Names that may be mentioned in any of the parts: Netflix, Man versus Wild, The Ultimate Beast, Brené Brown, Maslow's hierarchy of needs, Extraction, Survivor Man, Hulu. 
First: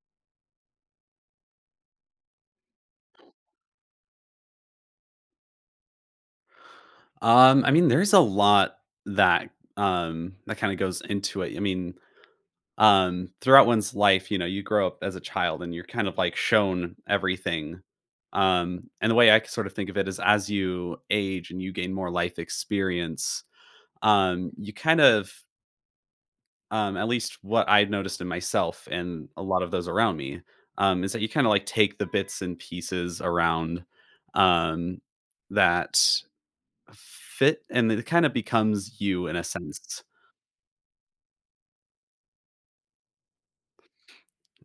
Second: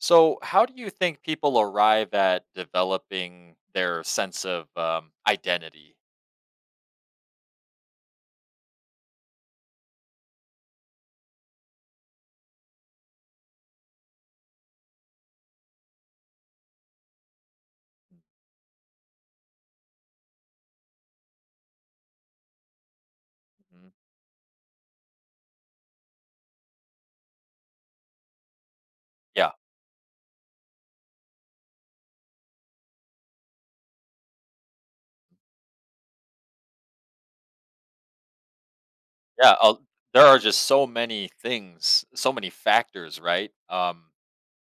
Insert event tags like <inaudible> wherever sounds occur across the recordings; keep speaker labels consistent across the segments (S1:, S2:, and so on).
S1: So, how do you think people arrive at developing their sense of identity?
S2: I mean, there's a lot that that kind of goes into it. I mean, throughout one's life, you know, you grow up as a child and you're kind of like shown everything. And the way I sort of think of it is as you age and you gain more life experience,
S1: Mhm.
S2: you kind of at least what I have noticed in myself and a
S1: Yeah,
S2: lot of those around me, is that you kind of like take the bits and pieces around um that Fit and it kind of becomes you in a
S1: yeah.
S2: sense.
S1: There are just so many things, so many factors, right?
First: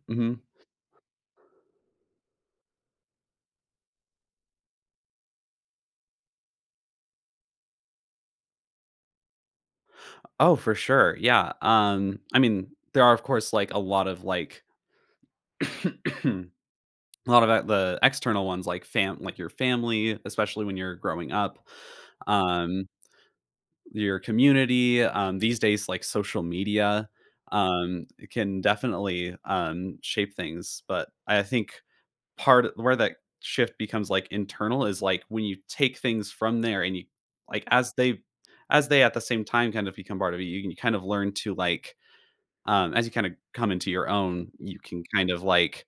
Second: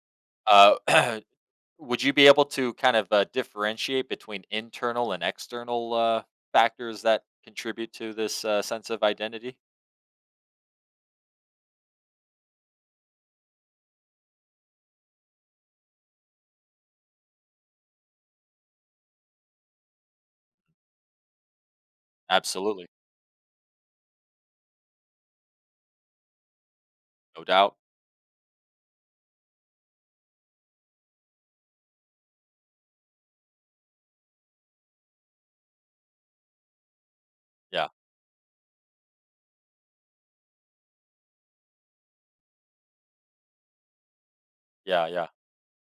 S2: Mhm.
S1: uh, <clears throat> would you be able to kind of differentiate between internal and external factors that contribute to this sense of identity?
S2: Oh, for sure, yeah, I mean, there are, of course, like, a lot of, like <clears throat> a lot of, the external ones, like fam like your family, especially when you're growing up,
S1: Absolutely,
S2: um, your community, these days, like, social media,
S1: no doubt.
S2: it can definitely, shape things, but I think where that shift becomes, like, internal is, like, when you take things from there and you like,
S1: Yeah,
S2: as they at the same time kind of become part of you, you can kind of learn to, like, as you kinda come into your own, you can
S1: yeah, yeah.
S2: kind of, like,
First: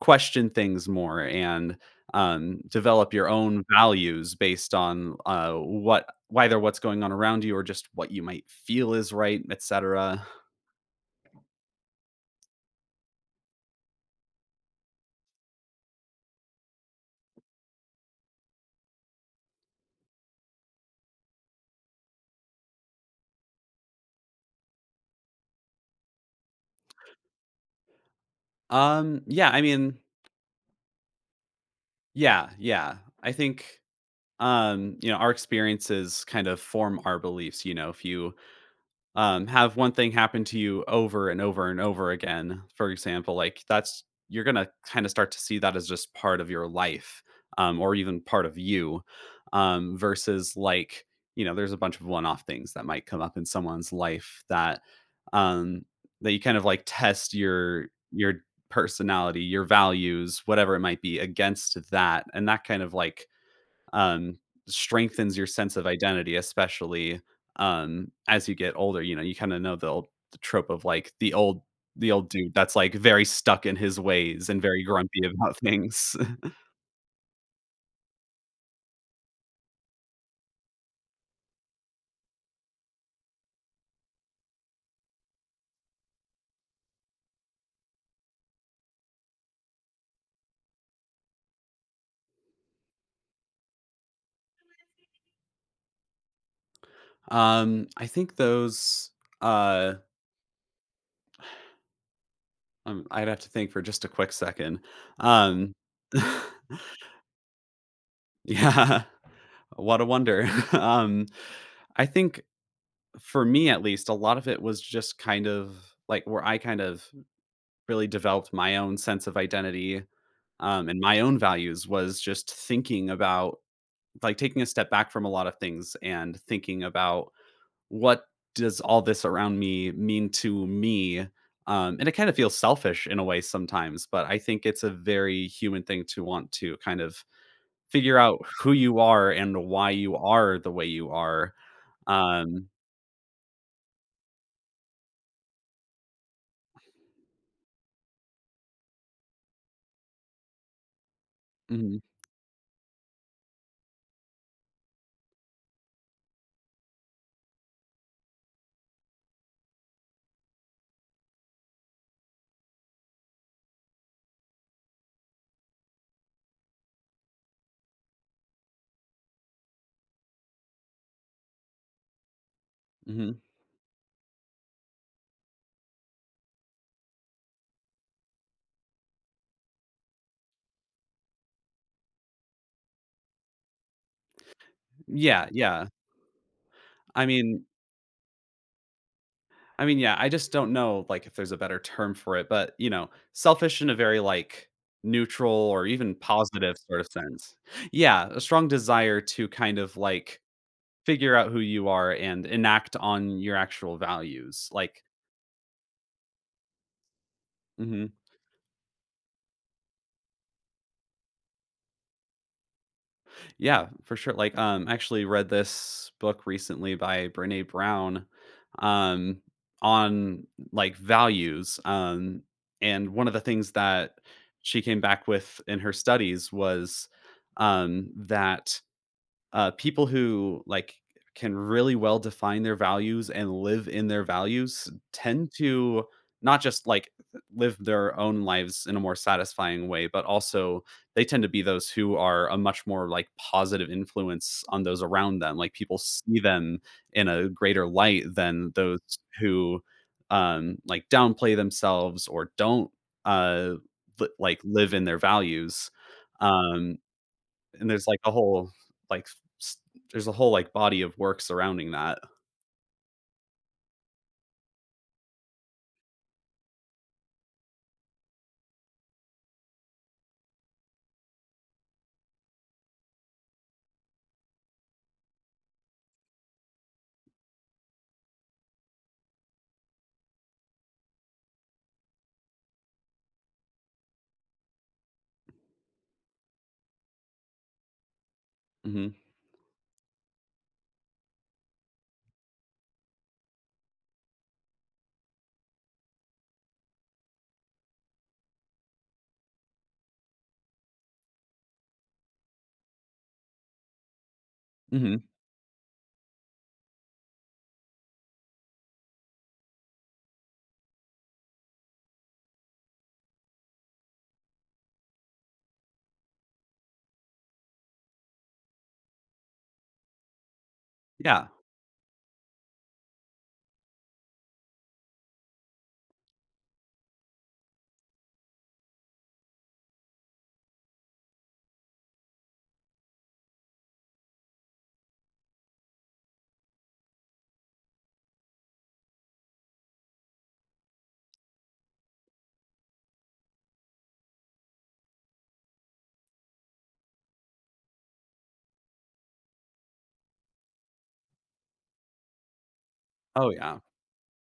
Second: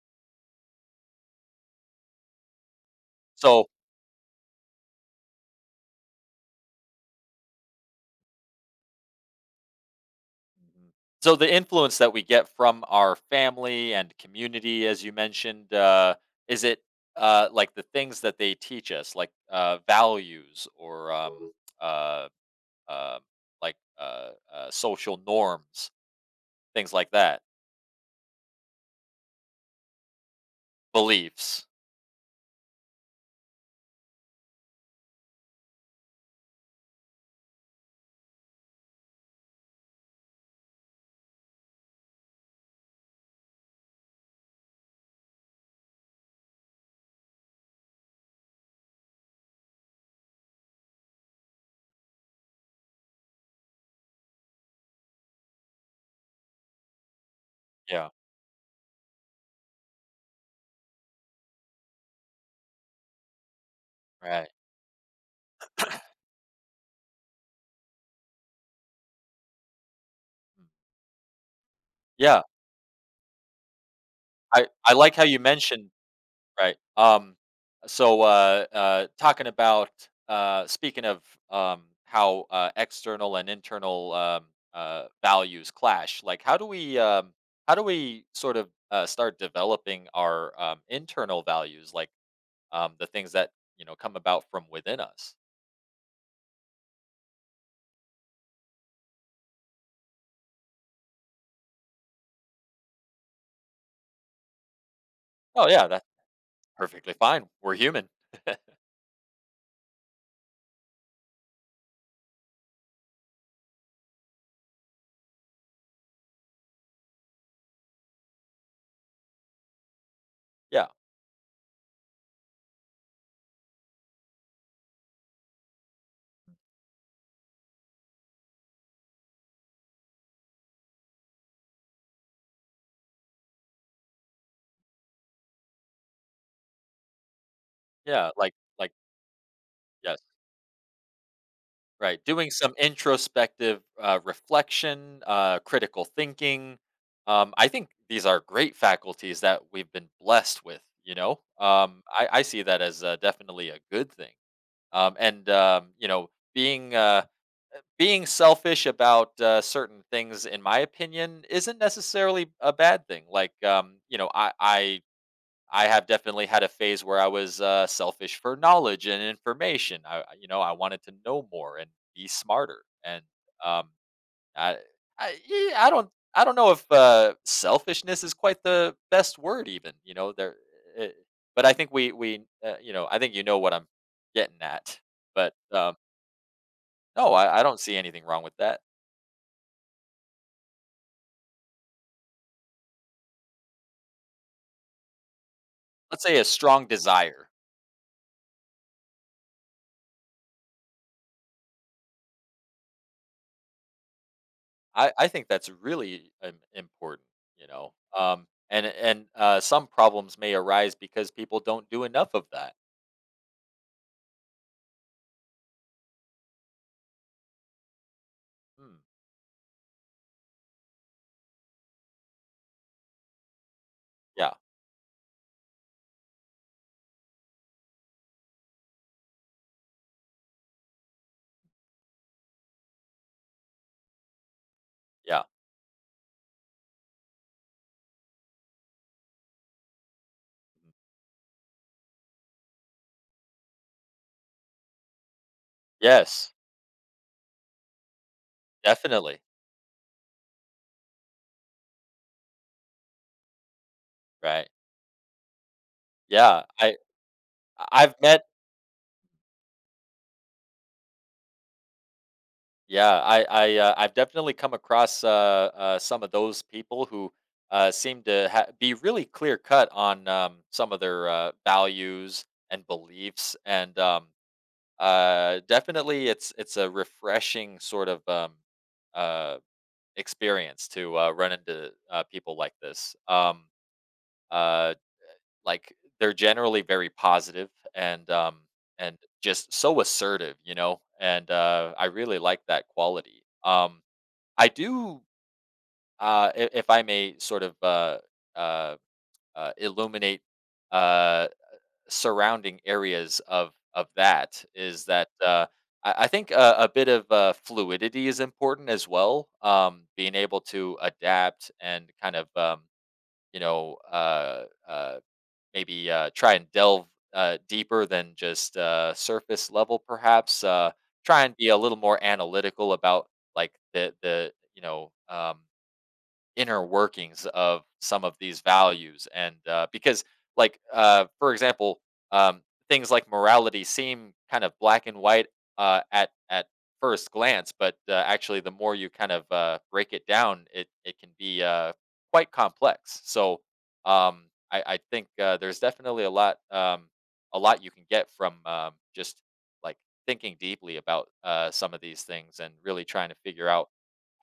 S2: question things more and, develop your own
S1: So,
S2: values based on, what whether what's going on around you or just what you might feel is right, etcetera.
S1: mhm. So the influence that we get from our family and community, as you mentioned, is it like the things that they teach us, like values or uh, uh, like social norms, things like that,
S2: Um, yeah, I mean
S1: beliefs?
S2: yeah, yeah. I think you know, our experiences kind of form our beliefs. You know, if you have one thing happen to you over and over and over again, for example, like that's, you're going to kind of start to see that as just part of your life, or even part of you, versus like, you know, there's a bunch of one-off things that might come up in someone's life that um you kind of like test your
S1: Yeah,
S2: your personality, your values, whatever it might be against that, and that kind of like um,
S1: right.
S2: strengthens your sense of identity, especially, as you get older. You know, you kinda know the
S1: Hmm.
S2: trope of, like, the old
S1: Yeah,
S2: dude that's, like, very stuck in his ways and
S1: I
S2: very
S1: I like
S2: grumpy
S1: how you
S2: about
S1: mentioned.
S2: things. <laughs>
S1: Right. Talking about, speaking of, how, external and internal, values clash, like how do we sort of, start developing our, internal values, like, the things that, you know, come about from within us?
S2: I think those, uh, I'd have to think for just a quick second.
S1: Oh
S2: Um
S1: yeah, that's
S2: <laughs>
S1: perfectly fine. We're human.
S2: Yeah, what a wonder. <laughs> Um, I think, for me at least, a lot of it was just kind of, like, where I kind of really developed my own sense of identity,
S1: Yeah.
S2: and my own values was just thinking about like taking a step back from a lot of things and thinking about what does all this around me mean to me, and it kind of feels selfish in a way sometimes, but I think it's a very human thing to want to kind of figure
S1: Yeah.
S2: out who you are and why you
S1: Yes.
S2: are the way you are.
S1: Right, doing
S2: um,
S1: some introspective, reflection, critical thinking. I think these are great faculties that we've been blessed with, you know?
S2: mhm,
S1: I see that as, definitely a good thing. You know, being, uh, being selfish about, certain things, in my opinion, isn't necessarily a bad thing. You know, I I have definitely had a phase where I was selfish for knowledge and information. You know, I wanted to know more and be smarter. And
S2: mhm.
S1: um, I, yeah, I don't know if selfishness is quite the best word, even. You know, it, but I think you know, I think you know what I'm getting at.
S2: yeah
S1: But
S2: yeah i
S1: no, I
S2: mean
S1: don't see anything wrong with that.
S2: I mean, yeah, I just don't know like if there's a better term for it, but you know, selfish in a very like neutral or even
S1: Let's say a
S2: positive
S1: strong
S2: sort of
S1: desire.
S2: sense. Yeah, a strong desire to kind of like figure out who you are and enact on your actual values. Like,
S1: I think that's really im important, you know,
S2: mhm.
S1: and some problems may arise because people don't do enough of that.
S2: Yeah, for sure. Like, I actually read this book recently by Brene Brown,
S1: Hmm,
S2: um, on like values. And one of the things that
S1: yeah,
S2: she came back with in her studies was that people who like can really well define their values and live in their values
S1: yeah.
S2: tend to not just like live their own lives in a more satisfying way, but also they tend to be those who are a much more like positive influence on those around them, like people see
S1: Yes,
S2: them in a greater light than those
S1: definitely,
S2: who like downplay themselves or don't uh like
S1: right.
S2: live in their values.
S1: Yeah,
S2: um
S1: I
S2: and there's,
S1: I've
S2: like, a
S1: met
S2: whole, like, s there's a whole, like, body of work surrounding that.
S1: Yeah, I've definitely come across, some of those people who, seem to ha be really clear cut on, some of their, values and beliefs and, um. Definitely, it's a refreshing sort of uh, experience to run into people like this. Uh, like they're generally very positive
S2: Mhm.
S1: and just so assertive, you know. And I really like that quality. I do, if I may, sort of uh, illuminate. Uh, Surrounding areas of that is
S2: Mhm.
S1: that I think a bit of fluidity is important as well. Being able to adapt and kind of you know maybe try and delve deeper than just surface level, perhaps. Try
S2: Yeah.
S1: and be a little more analytical about like the you know inner workings of some of these values and because like for example um, things like morality seem kind of black and white at first glance but actually the more you kind of break it down it can be quite complex so um, I think there's definitely a lot you can get from just like thinking deeply about some of these things and really trying to
S2: Oh,
S1: figure
S2: yeah.
S1: out.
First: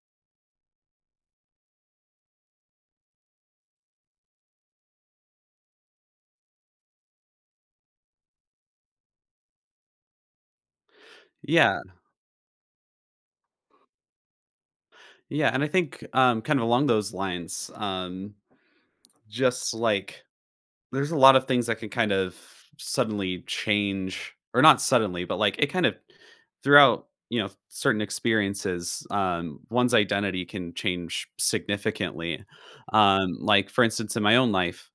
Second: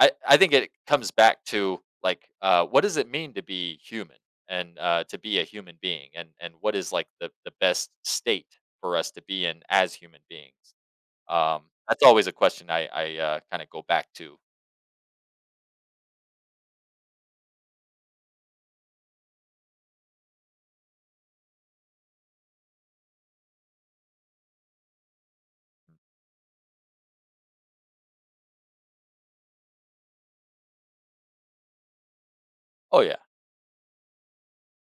S1: I think it comes back to, like, what does it mean to be human and, to be a human being, and what is, like, the best state for us to be in as human beings?
S2: Yeah.
S1: That's always a question I kinda go back to.
S2: Yeah, and I think, kind of along those lines, just, like, there's a lot of things that can kind of suddenly change or not suddenly, but, like, it kind of throughout, you know, certain experiences, one's identity can change significantly.
S1: Oh, yeah.
S2: Like, for instance, in my own life,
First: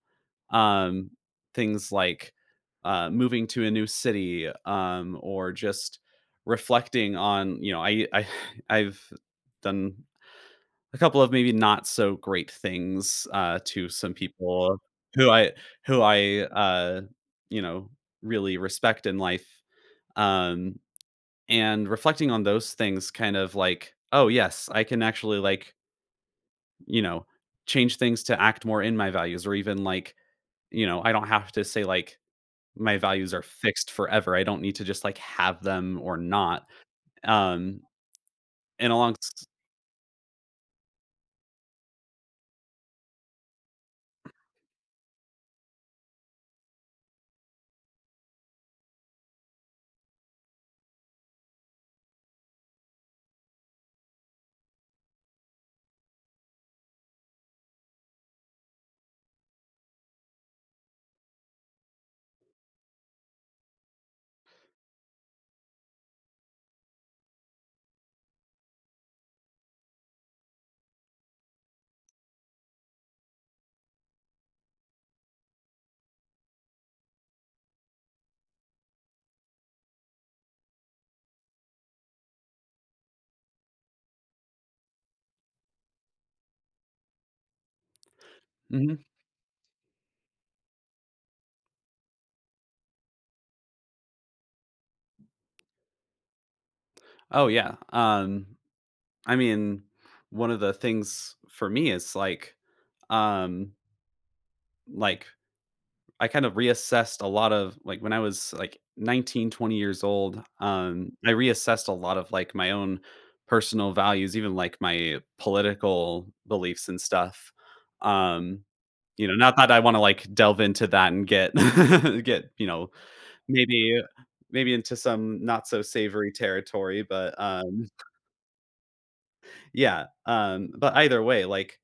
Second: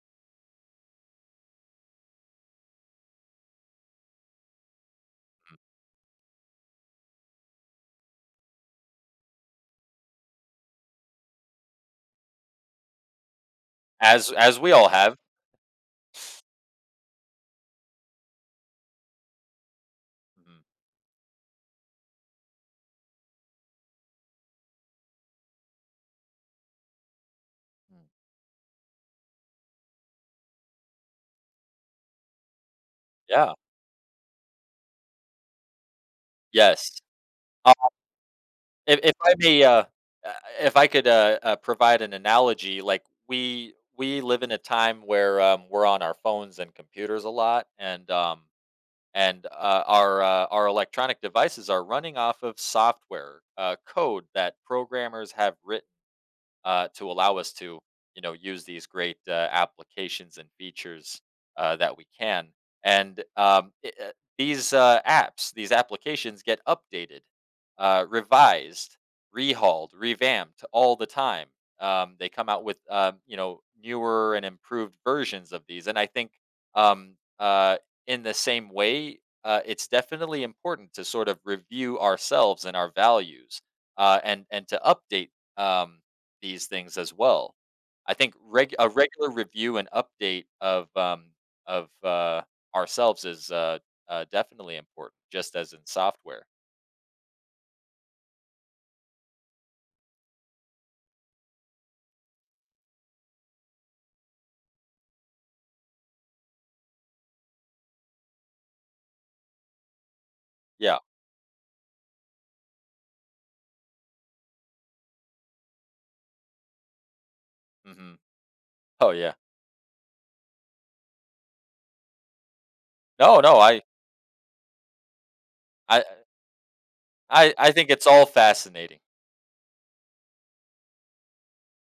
S2: um, things like moving to a new city, or
S1: Mhm.
S2: just reflecting on, you know, I <sighs> I've done a couple of maybe not so great things to some
S1: As we
S2: people
S1: all have.
S2: who i who I you know, really respect in life,
S1: Mhm.
S2: um, and reflecting on those things kind of like, oh yes, I can actually like, you know, change
S1: Mm.
S2: things to act more in my values, or even like, you know, I don't have to say like my values are
S1: Yeah.
S2: fixed forever. I don't need to just, like, have them or not.
S1: Yes. Uh,
S2: Um, and
S1: if
S2: along
S1: I may, uh, if I could, provide an analogy, like, we live in a time where, we're on our phones and computers a lot, and our electronic devices are running off of software code that programmers have written to allow us to you know use these great applications and features that we can and these apps these applications get updated revised rehauled revamped all the time they come out with you know newer and improved versions of these and I think um, uh, in the same way it's definitely important to sort of review ourselves and our values and to update um, these things as well. I think reg a
S2: Mhm.
S1: regular review and update of, of, uh, ourselves is, definitely important, just as in software.
S2: Oh, yeah. I mean, one of the things for me is, like, um, like, I kind of reassessed a lot of like, when I was, like, 19, 20 years old.
S1: Yeah,
S2: I reassessed a lot of, like, my own personal values, even, like, my political beliefs and stuff.
S1: mhm.
S2: Um,
S1: Oh,
S2: you know,
S1: yeah.
S2: not that I wanna, like, delve into that and get <laughs> get, you know,
S1: No, no,
S2: Maybe maybe into some not so
S1: I
S2: savory territory, but,
S1: I think it's all fascinating.
S2: yeah, but either way, like,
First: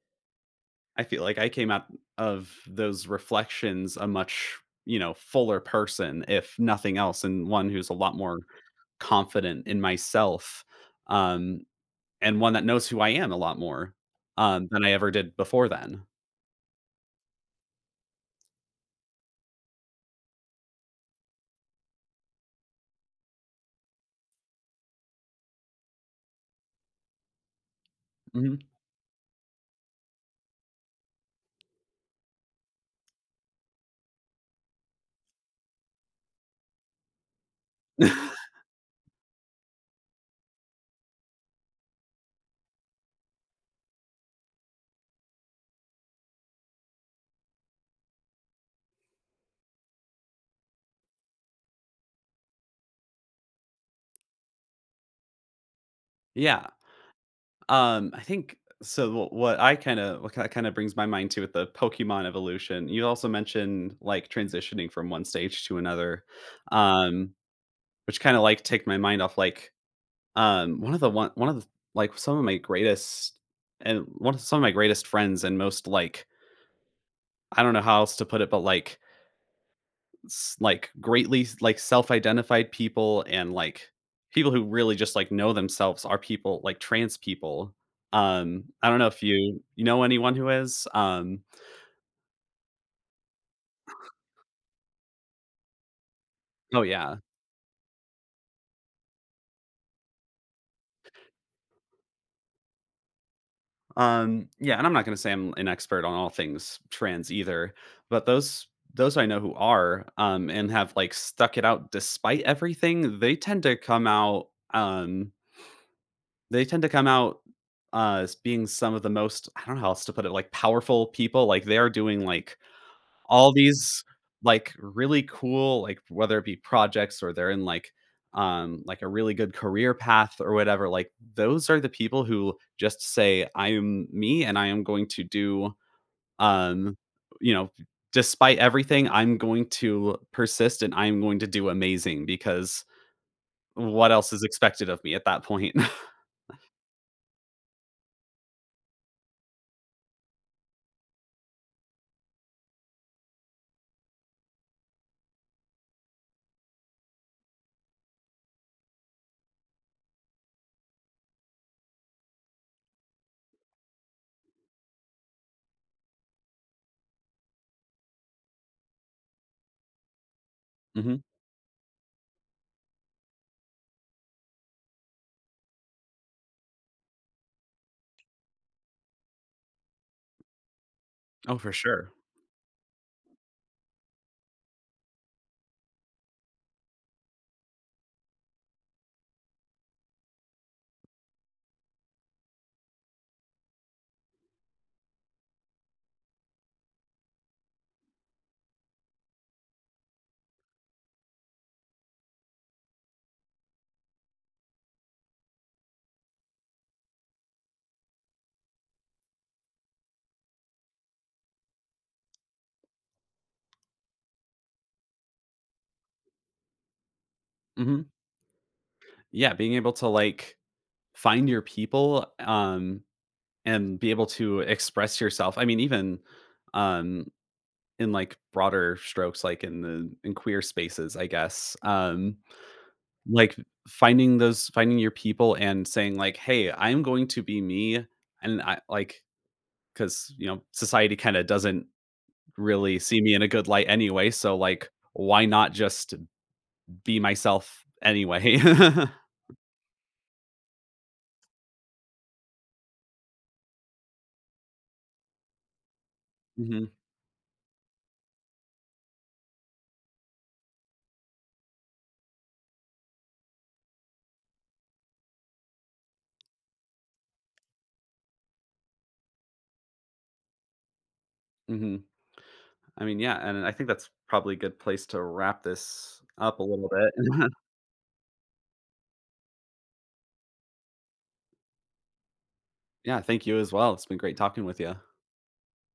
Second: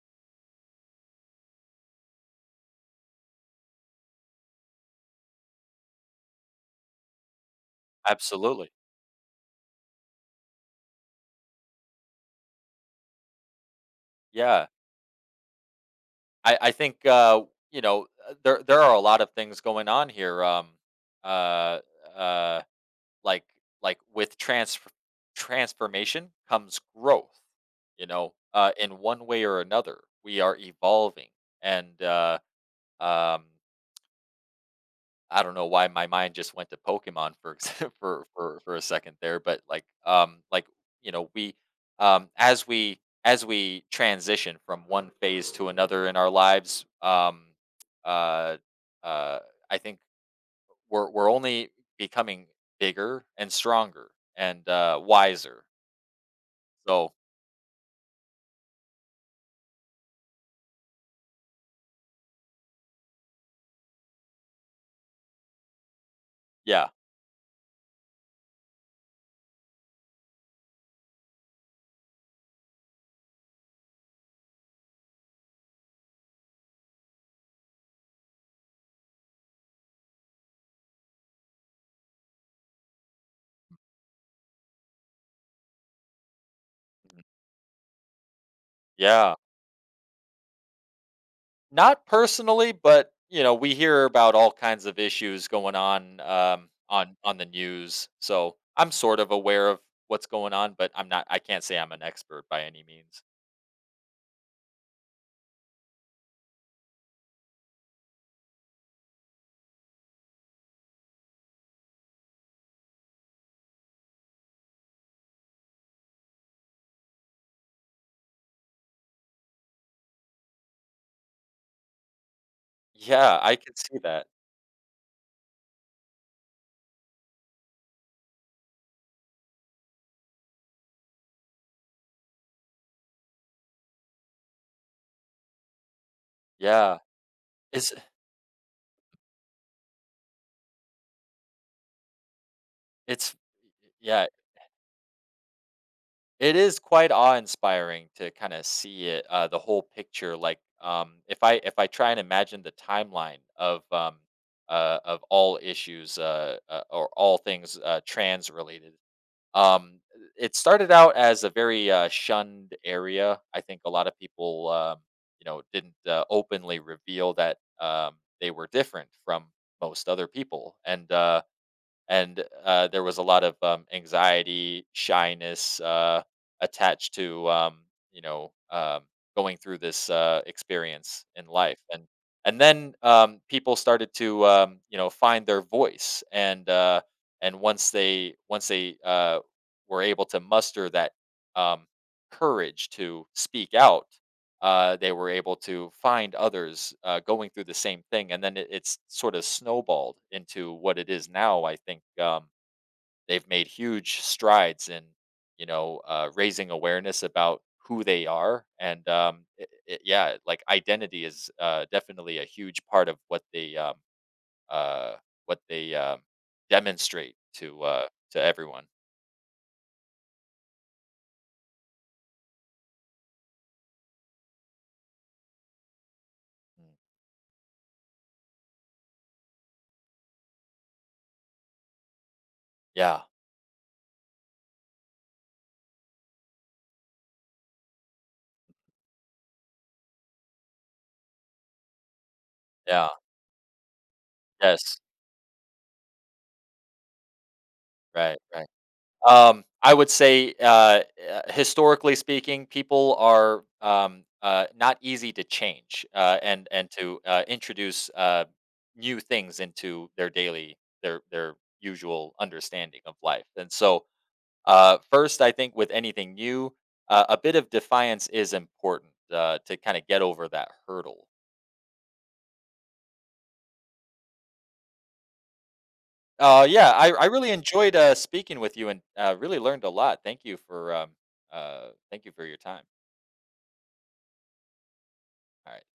S2: I feel like I came out of those reflections a much, you know, fuller person, if nothing else, and one who's a lot more
S1: Absolutely.
S2: confident in myself, um, and one that knows who I am a lot more,
S1: Yeah.
S2: than I ever did before then.
S1: I think, you know, there there are a lot of things going on here, uh, uh like like with trans transformation comes growth you know
S2: Mhm.
S1: in one way or another we are evolving and um I don't know why my mind just went to Pokemon for <laughs>
S2: <laughs>
S1: for a second there but like you know we as we as we transition from one phase to another in our lives uh uh I think we're only becoming bigger and stronger and wiser.
S2: Yeah.
S1: So
S2: I think so. What kind of brings my mind to with the Pokemon evolution. You also mentioned like transitioning from one stage to another,
S1: yeah,
S2: um, which kind of like take my mind off like one of the one one of the, like some of my greatest and one of some of my greatest friends, and most like, I don't know how else to put it, but like like greatly like self-identified people, and like people who really just like know themselves are people like trans
S1: mhm.
S2: people. I don't know if
S1: Yeah,
S2: you, you know, anyone who is.
S1: not personally, but you know, we hear about all kinds of issues going
S2: Oh yeah.
S1: on the news. So I'm sort of aware of what's going on, but I'm not. I can't say I'm an expert by any means.
S2: Yeah, and I'm not gonna say I'm an expert on all things trans either, but those I know who are, and have like stuck it out despite everything, they tend to come out um they tend to come out as being some of the most, I don't know how else to put it, like powerful people. Like they are doing like
S1: Yeah,
S2: all
S1: I can see
S2: these,
S1: that.
S2: like, really cool, like, whether it be projects or they're in, like, a really good career path or whatever, like, those are the people who just say, "I am me, and I am going to do, um,
S1: Yeah,
S2: you know,
S1: it's
S2: despite everything, I'm going to persist, and I am going to do amazing, because
S1: it's
S2: what
S1: yeah,
S2: else is expected of me at that point?" <laughs>
S1: it is quite awe-inspiring to kinda see it, the whole picture, like, if I try and imagine the timeline of all issues, or all things, trans related, um, it started out as a very, shunned area. I think a lot of people, you know, didn't, openly reveal that, they were different from most other people,
S2: Mhm.
S1: and there was a lot of anxiety, shyness attached to you know going through this experience in
S2: Oh, for
S1: life,
S2: sure.
S1: and then people started to you know find their voice, and once they were able to muster that um, courage to speak out, they were able to find others going through the same thing, and then it's sort of snowballed into what it is now. I think they've made huge strides in you know raising awareness about who they are, and yeah, like identity is definitely a huge part of uh, what they demonstrate
S2: Mhm.
S1: to everyone.
S2: Yeah, being able to, like, find your people, and be able to express yourself. I mean, even
S1: Mm.
S2: um, in like broader strokes, like in the in queer spaces, I guess,
S1: Yeah,
S2: like finding your people and saying like, "Hey, I'm going to be me," and I like, because you know society kind of doesn't really
S1: yeah,
S2: see me in a good light anyway. So like,
S1: yes,
S2: why not just be myself
S1: right,
S2: anyway?
S1: right.
S2: <laughs>
S1: I would say, historically speaking, people are, not easy to change, and
S2: hmm
S1: to, introduce, new things into their daily their usual understanding of life, and so, first, I think with anything new, a bit of defiance is important, to kinda get over that hurdle.
S2: hmm I mean, yeah, and I think that's probably a good place to wrap this up a little
S1: Yeah, I
S2: bit.
S1: really
S2: <laughs>
S1: enjoyed, speaking with you and, really learned a lot. Thank you for your time.
S2: Yeah, thank you as well. It's been great talking with you.
S1: Alright.